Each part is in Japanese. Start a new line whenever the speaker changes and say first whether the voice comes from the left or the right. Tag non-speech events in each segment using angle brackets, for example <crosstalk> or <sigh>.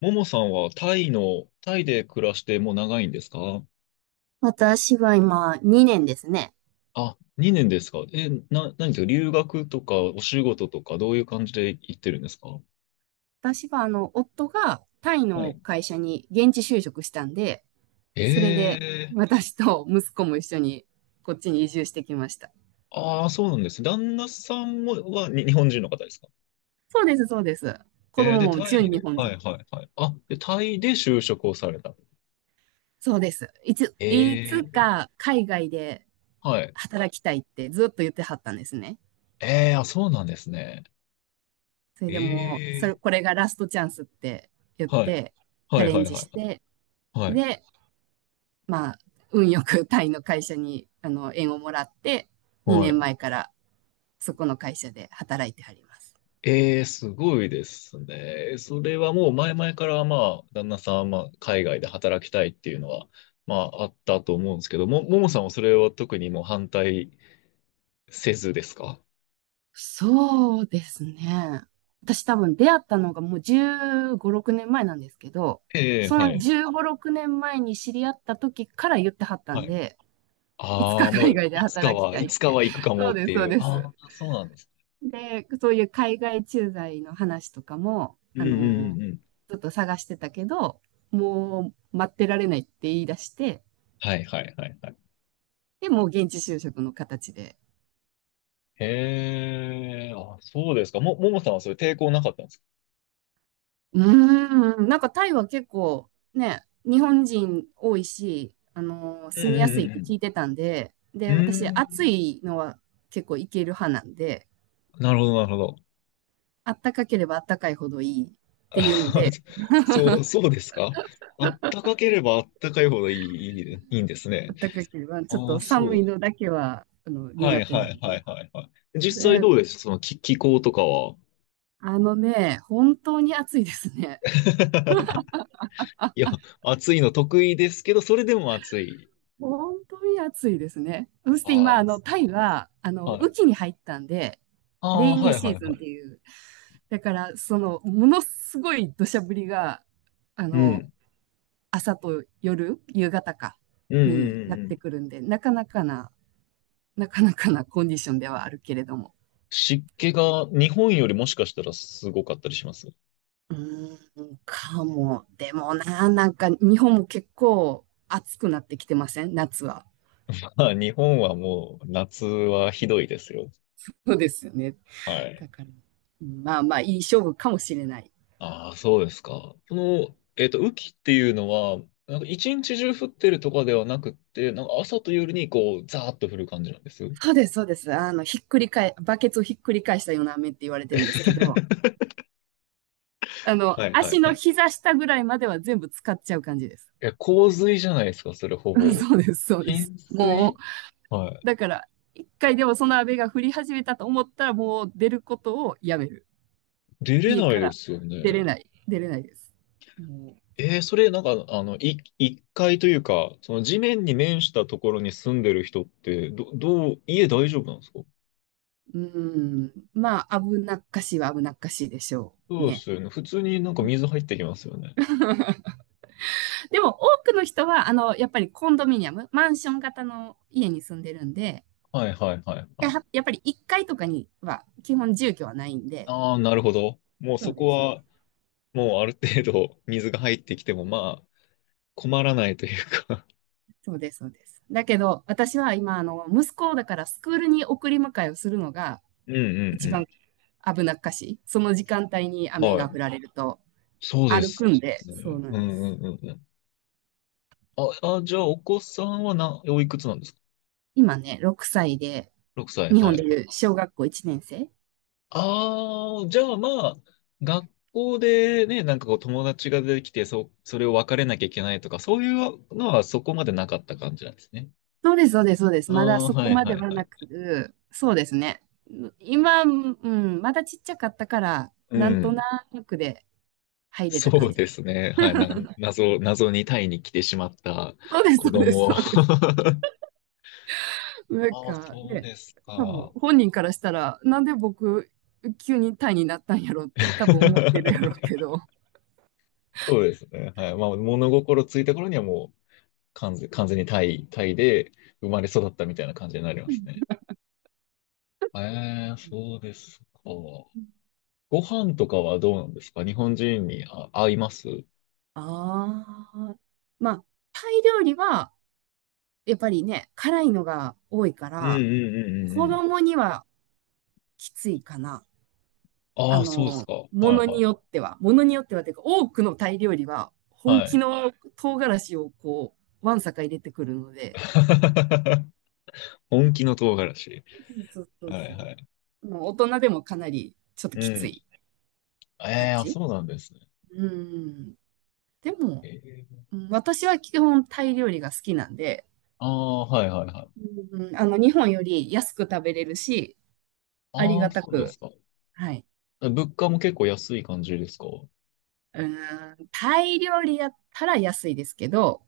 left: ももさんはタイで暮らしてもう長いんですか？
right: 私は今2年ですね。
left: あ、2年ですか？何ですか？留学とかお仕事とかどういう感じで行ってるんですか？
right: 私は夫がタイ
left: は
right: の
left: い。
right: 会社に現地就職したんで、それ
left: え
right: で
left: ー、
right: 私と息子も一緒にこっちに移住してきました。
left: ああ、そうなんですね。旦那さんも日本人の方ですか？
right: そうです、そうです。子供
left: で、
right: も
left: タイ
right: 純日
left: で、
right: 本
left: はい
right: 人。
left: はいはい。あ、で、タイで就職をされた。
right: そうです。い
left: え
right: つ
left: ー。
right: か海外で
left: はい。
right: 働きたいってずっと言ってはったんですね。
left: ええ、あ、そうなんですね。
right: それでもう、それ、
left: え
right: これがラストチャンスって言っ
left: ー、はい。
right: て、チ
left: は
right: ャ
left: い
right: レ
left: は
right: ン
left: い
right: ジ
left: は
right: し
left: い
right: て、
left: はい。
right: で、まあ、運よくタイの会社に、縁をもらって、
left: は
right: 2
left: い。
right: 年前からそこの会社で働いてはります。
left: ええ、すごいですね。それはもう前々から、まあ、旦那さんはまあ、海外で働きたいっていうのは、まあ、あったと思うんですけど、ももさんはそれは特にもう反対せずですか？
right: そうですね。私多分出会ったのがもう15、6年前なんですけど、
left: ええ、
right: そ
left: は
right: の
left: い、
right: 15、6年前に知り合った時から言ってはった
left: は
right: ん
left: い。
right: で、いつ
left: あ
right: か
left: あ、も
right: 海
left: う、
right: 外で
left: いつか
right: 働き
left: は、
right: た
left: い
right: い
left: つ
right: っ
left: か
right: て。
left: は行く
right: <laughs>
left: か
right: そ
left: も
right: う
left: っ
right: です、
left: て
right: そう
left: いう。
right: です。
left: ああ、そうなんです。
right: で、そういう海外駐在の話とかも、
left: うんうんうんうん。
right: ちょっと探してたけど、もう待ってられないって言い出して、
left: はい、はい、はい、はい。
right: で、もう現地就職の形で。
left: へえ、あ、そうですか。ももさんはそれ抵抗なかったんですか？
right: うなんかタイは結構ね、日本人多いし、
left: うん
right: 住みやすいっ
left: う
right: て聞い
left: ん
right: てたんで、
left: う
right: で、
left: ん
right: 私、
left: う
right: 暑
left: ん。
right: いのは結構いける派なんで、
left: うーん、なるほど、なるほど。
right: あったかければあったかいほどいい
left: <laughs>
right: って
left: あ、
right: いうので、
left: そう、そうですか？あったかければあったかいほどいい、いい、いいんです
right: あ
left: ね。
right: ったかければちょっ
left: あ
right: と
left: あ、そ
right: 寒い
left: う。
right: のだけは、
left: は
right: 苦
left: い
right: 手
left: は
right: な
left: い
right: ん
left: はい
right: で。
left: はいはい。実際
right: で、
left: どうです気候とかは。
right: 本当に暑いですね。
left: <laughs> いや、暑いの得意ですけど、それでも暑い。
right: 本当に暑いですね。そして
left: あ
right: 今、タイは、
left: あ、は
right: 雨
left: い。
right: 季に入ったんで、
left: あ
right: レ
left: あ、
right: イ
left: は
right: ニー
left: い
right: シ
left: は
right: ー
left: い
right: ズ
left: は
right: ンって
left: い。
right: いう、だから、ものすごい土砂降りが、あ
left: う
right: の、
left: ん。
right: 朝と夜、夕方か、
left: うんう
right: に
left: んう
right: や
left: ん
right: っ
left: うん。
right: てくるんで、なかなかなコンディションではあるけれども。
left: 湿気が日本よりもしかしたらすごかったりします？
right: うーん、かも。でもな、なんか、日本も結構暑くなってきてません？夏は。
left: <laughs> まあ、日本はもう夏はひどいですよ。
right: そうですよね。
left: はい。
right: だから、まあまあ、いい勝負かもしれない。
left: ああ、そうですか。その、雨季っていうのは、一日中降ってるとかではなくって、朝と夜にこう、ザーッと降る感じなんです？
right: そうです、そうです。あの、ひっくり返、バケツをひっくり返したような飴って言われてるんですけど、
left: <laughs> はいはい
right: 足
left: は
right: の
left: い。
right: 膝下ぐらいまでは全部使っちゃう感じです。
left: え、洪水じゃないですか、それほ
right: <laughs>
left: ぼ。
right: そうです、そうです。
left: 浸
right: も
left: 水。は
right: う、
left: い。
right: だから、一回でもその飴が降り始めたと思ったら、もう出ることをやめる。
left: 出れ
right: 家
left: ない
right: か
left: で
right: ら
left: すよ
right: 出
left: ね。
right: れない、出れないです。も
left: えー、それ一階というか、その地面に面したところに住んでる人って、ど、どう、家大丈夫なんですか？
right: う、うーん、まあ、危なっかしいは危なっかしいでしょ
left: そ
right: う
left: うで
right: ね。
left: すよね。普通に水入ってきますよね。
right: <laughs> でも、多くの人は、やっぱりコンドミニアム、マンション型の家に住んでるんで、
left: はいはいはいは
right: や
left: い。
right: やっぱり1階とかには基本住居はないんで、
left: ああ、なるほど。もう
right: そ
left: そ
right: う
left: こ
right: です、そうで
left: は、
right: す。
left: もうある程度水が入ってきても、まあ、困らないというか。
right: そうです、そうです。だけど、私は今、息子をだからスクールに送り迎えをするのが
left: うんう
right: 一番
left: ん
right: 危なっかしい。その時間帯に
left: うん。
right: 雨
left: は
right: が
left: い。
right: 降られると
left: そうで
right: 歩
left: す
right: くんで、そう
left: ね。
right: な
left: う
right: ん
left: ん
right: です。
left: うんうんうん。じゃあ、お子さんはおいくつなんですか？
right: 今ね、6歳で、
left: 6 歳。
right: 日本
left: は
right: で
left: いはい。
right: いう小学校1年生。
left: ああ、じゃあまあ、学校でね、こう友達が出てきて、それを別れなきゃいけないとか、そういうのはそこまでなかった感じなんですね。
right: そうです、そうです、そうで
left: あ
right: す。まだ
left: あ、
right: そ
left: は
right: こ
left: い
right: まで
left: はい
right: は
left: は
right: な
left: い。
right: く、そうですね。今、うん、まだちっちゃかったから、
left: う
right: なんとな
left: ん。
right: くで入れた
left: そ
right: 感
left: う
right: じ。
left: ですね。はい。なんか、謎にタイに来てしまった
right: そうです、そ
left: 子
right: うです、
left: 供。
right: そうです。
left: <laughs>
right: なん
left: ああ、
right: か
left: そう
right: ね、
left: です
right: 多分
left: か。
right: 本人からしたら、なんで僕、急にタイになったんやろって多分思ってるやろう
left: <laughs>
right: けど。あ
left: そうですね。はい。まあ、物心ついた頃にはもう完全にタイで生まれ育ったみたいな感じになりますね。ええ、そうですか。ご飯とかはどうなんですか？日本人に、あ、合います？うん
right: あ。まあ、タイ料理は、やっぱりね、辛いのが多いか
left: うんう
right: ら、
left: んうんう
right: 子
left: ん。
right: 供にはきついかな。
left: ああ、そうですか。はい
right: ものに
left: は
right: よっては、ものによってはというか、多くのタイ料理は、
left: い。
right: 本
left: は
right: 気
left: い。
right: の唐辛子をこう、わんさか入れてくるので、
left: <laughs> 本気の唐辛子。
right: そうそう
left: は
right: そ
left: い
right: う
left: は
right: そ
left: い。
right: う。もう大人でもかなりちょっと
left: う
right: きつ
left: ん。
right: い
left: え
right: 感
left: え、あ、
right: じ。
left: そうなんですね。
right: うん。でも、
left: ええ。
right: うん、私は基本タイ料理が好きなんで、
left: ああ、はいはいはい。
right: うん、日本より安く食べれるし、あり
left: ああ、
right: がた
left: そうで
right: く、
left: すか。
right: はい。
left: 物価も結構安い感じですか？
right: うん、タイ料理やったら安いですけど、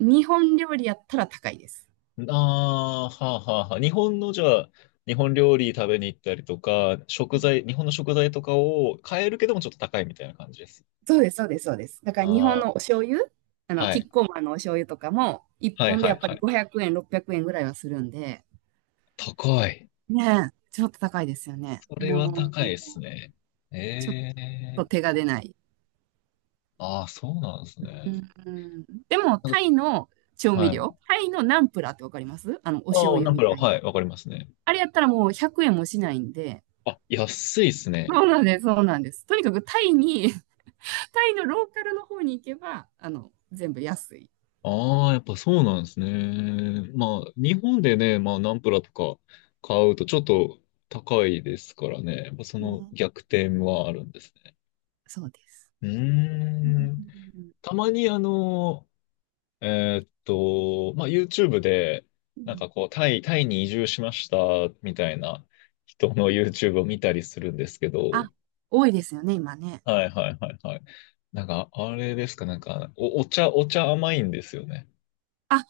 right: 日本料理やったら高いです。
left: ああー、はあはあはあ。日本の、じゃあ、日本料理食べに行ったりとか、
right: う
left: 食
right: ん、
left: 材、日本の食材とかを買えるけどもちょっと高いみたいな感じです
right: そうです、そうです、そうです。だから日本
left: あ
right: のお醤油、
left: あ、は
right: キ
left: い。
right: ッコーマンのお醤油とかも、一
left: はい
right: 本で
left: は
right: や
left: い
right: っぱ
left: は
right: り
left: い。
right: 500円、600円ぐらいはするんで、
left: 高い。
right: ねえ、ちょっと高いですよね。
left: それは
right: も
left: 高い
right: う、
left: ですね。
right: ちょっ
left: ええ。
right: と手が出ない。
left: ああー、そうなんです
right: う
left: ね。
right: んうん、でも、
left: なん
right: タ
left: か、
right: イの調味
left: は
right: 料、
left: い。
right: タイのナンプラーってわかります？お醤
left: ああ、な
right: 油
left: ん
right: み
left: か、
right: たい
left: は
right: な。
left: い、わかりますね。
right: あれやったらもう100円もしないんで、
left: あ、安いですね。
right: そうなんです、そうなんです。とにかくタイに、<laughs> タイのローカルの方に行けば、全部安い。
left: ああ、やっぱそうなんですね。まあ、日本でね、まあ、ナンプラとか買うとちょっと高いですからね。やっぱその
right: ね、
left: 逆転はあるんですね。
right: そうです。
left: うー
right: うんう
left: ん。
right: ん
left: たまにまあ、YouTube で、
right: う
left: なん
right: ん、
left: かこう、タイに移住しましたみたいな人の YouTube を見たりするんですけ
right: あ、
left: ど、
right: 多いですよね、今ね。
left: はいはいはいはい。なんか、あれですか、なんか、お茶甘いんですよね。
right: あ、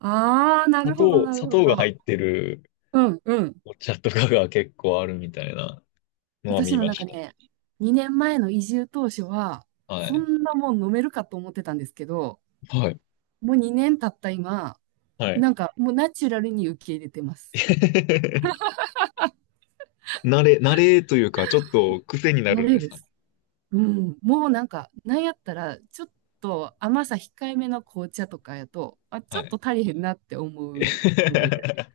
right: ああ、な
left: 砂
right: るほど、
left: 糖、
right: なる
left: 砂
right: ほ
left: 糖が入
right: ど。
left: ってる、
right: うん、うん。
left: お茶とかが結構あるみたいなのは
right: 私
left: 見
right: も
left: ま
right: なん
left: し
right: か
left: た。
right: ね、2年前の移住当初は、
left: は
right: こ
left: い。
right: んなもん飲めるかと思ってたんですけど、
left: はい。
right: もう2年経った今、
left: はい。
right: なんかもうナチュラルに受け入れてます。
left: <laughs> 慣れというか、ちょっと癖にな
right: 慣
left: るんで
right: れ
left: す
right: で
left: かね。
right: す。うん。もうなんか、なんやったら、ちょっと甘さ控えめの紅茶とかやと、あ、ち
left: は
right: ょっ
left: い。
right: と足りへんなって思うレベル。
left: <laughs>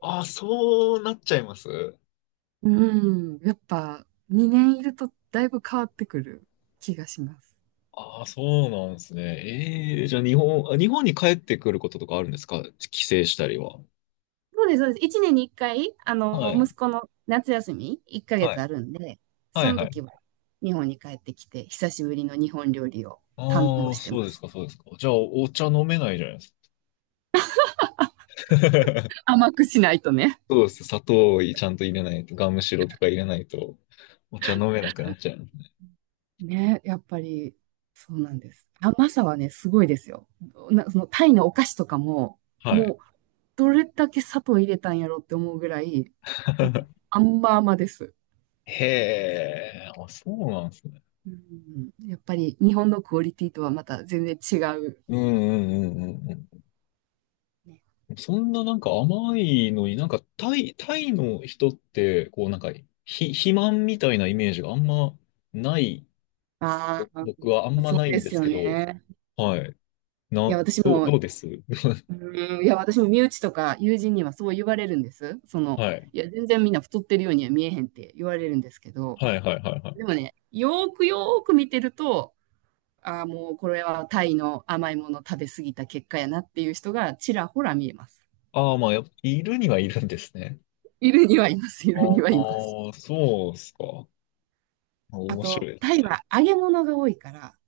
left: ああ、そうなっちゃいます？
right: うん。やっぱ、2年いるとだいぶ変わってくる気がします。
left: ああ、そうなんですね。ええ、じゃあ日本に帰ってくることとかあるんですか？帰省したりは。
right: そうです、そうです。1年に1回、
left: はい。
right: 息子の夏休み1ヶ
left: は
right: 月
left: い。
right: あるんで、
left: は
right: そ
left: い
right: の
left: はい。
right: 時は日本に帰ってきて、久しぶりの日本料理を堪能
left: ああ、
right: して
left: そう
right: ま
left: です
right: す。
left: か、そうですか。じゃあ、お茶飲めないじゃないですか。<laughs>
right: 甘くしないとね。
left: そうです。砂糖をちゃんと入れないと、ガムシロとか入れないと、お茶飲めなくなっちゃう。
right: ね、やっぱり、そうなんです。甘さはね、すごいですよ。そのタイのお菓子とかも、
left: は
right: も
left: い。
right: う、どれだけ砂糖入れたんやろって思うぐらい、もう
left: <laughs>
right: 甘々です。
left: へえ、あ、そうなんですね。
right: うん、やっぱり日本のクオリティとはまた全然違う。
left: うんうんうんうん
right: ね、
left: うん。そんな、なんか甘いのに、なんかタイの人ってこう、なんか肥満みたいなイメージがあんまない、
right: あ
left: 僕はあん
right: あ、
left: ま
right: そう
left: ない
right: で
left: んで
right: す
left: す
right: よ
left: けど、
right: ね。
left: はい。
right: い
left: な、
right: や、私
left: どう、
right: も、
left: どうです <laughs>
right: うん、いや、私も身内とか友人にはそう言われるんです。
left: はい。
right: いや、全然みんな太ってるようには見えへんって言われるんですけど、
left: はいはいはいはい。
right: でもね、よーくよーく見てると、ああ、もうこれはタイの甘いもの食べ過ぎた結果やなっていう人がちらほら見えます。
left: ああ、まあ、やっぱいるにはいるんですね。
right: いるにはいます、い
left: あ
right: るにはいます。
left: あ、そうっすか。
right: あ
left: 面白い
right: と、
left: で
right: タイ
left: す。
right: は揚げ物が多いから、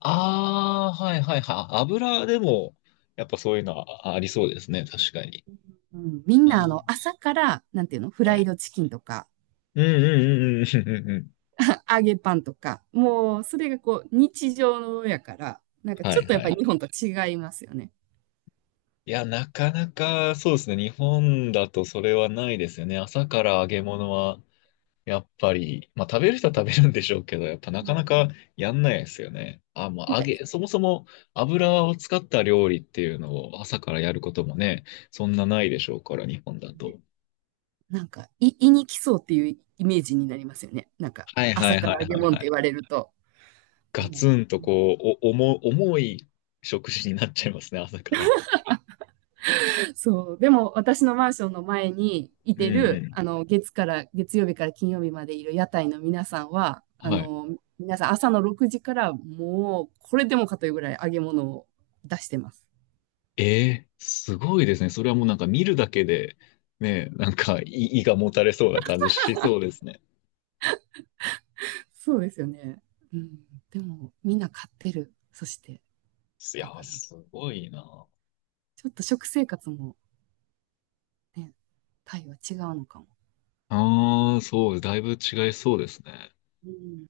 left: ああ、はいはいはい。油でも、やっぱそういうのはありそうですね。確かに。
right: うん、みんな
left: あ
right: 朝から、なんていうの、フ
left: ー、
right: ラ
left: は
right: イ
left: い。
right: ドチキンとか、
left: うんうんうんうんうんうんうん。
right: <laughs> 揚げパンとか、もうそれがこう日常のやから、なんか
left: は
right: ちょ
left: い
right: っとやっ
left: は
right: ぱり
left: い。
right: 日本と違いますよね。
left: いや、なかなかそうですね。日本だとそれはないですよね。朝から揚げ物は、やっぱり、まあ食べる人は食べるんでしょうけど、やっぱな
right: う
left: かな
right: ん、
left: かやんないですよね。あ、
right: な
left: ま
right: ん
left: あ揚
right: か、
left: げ、そもそも油を使った料理っていうのを朝からやることもね、そんなないでしょうから、日本だと。
right: なんかい、胃に来そうっていうイメージになりますよね。なんか、
left: はいは
right: 朝
left: い
right: か
left: はい
right: ら揚げ
left: はい
right: 物っ
left: は
right: て言
left: い。
right: われると。で
left: ガツ
right: も、
left: ンと
right: うん、
left: こう、お、重い食事になっちゃいますね、朝から。
right: そう。でも、私のマンションの前にい
left: う
right: て
left: ん
right: る、
left: う
right: 月曜日から金曜日までいる屋台の皆さんは、
left: ん。はい。
right: 皆さん朝の6時からもう、これでもかというぐらい揚げ物を出してます。
left: えー、すごいですね。それはもうなんか見るだけで、ね、なんか胃がもたれそうな感じしそうですね。
right: そうですよね。うん。でも、みんな買ってる。そして、
left: い
right: だ
left: やー、
right: から、ち
left: すごいな。
right: ょっと食生活もね、タイは違うのかも。
left: ああ、そう、だいぶ違いそうですね。
right: うん。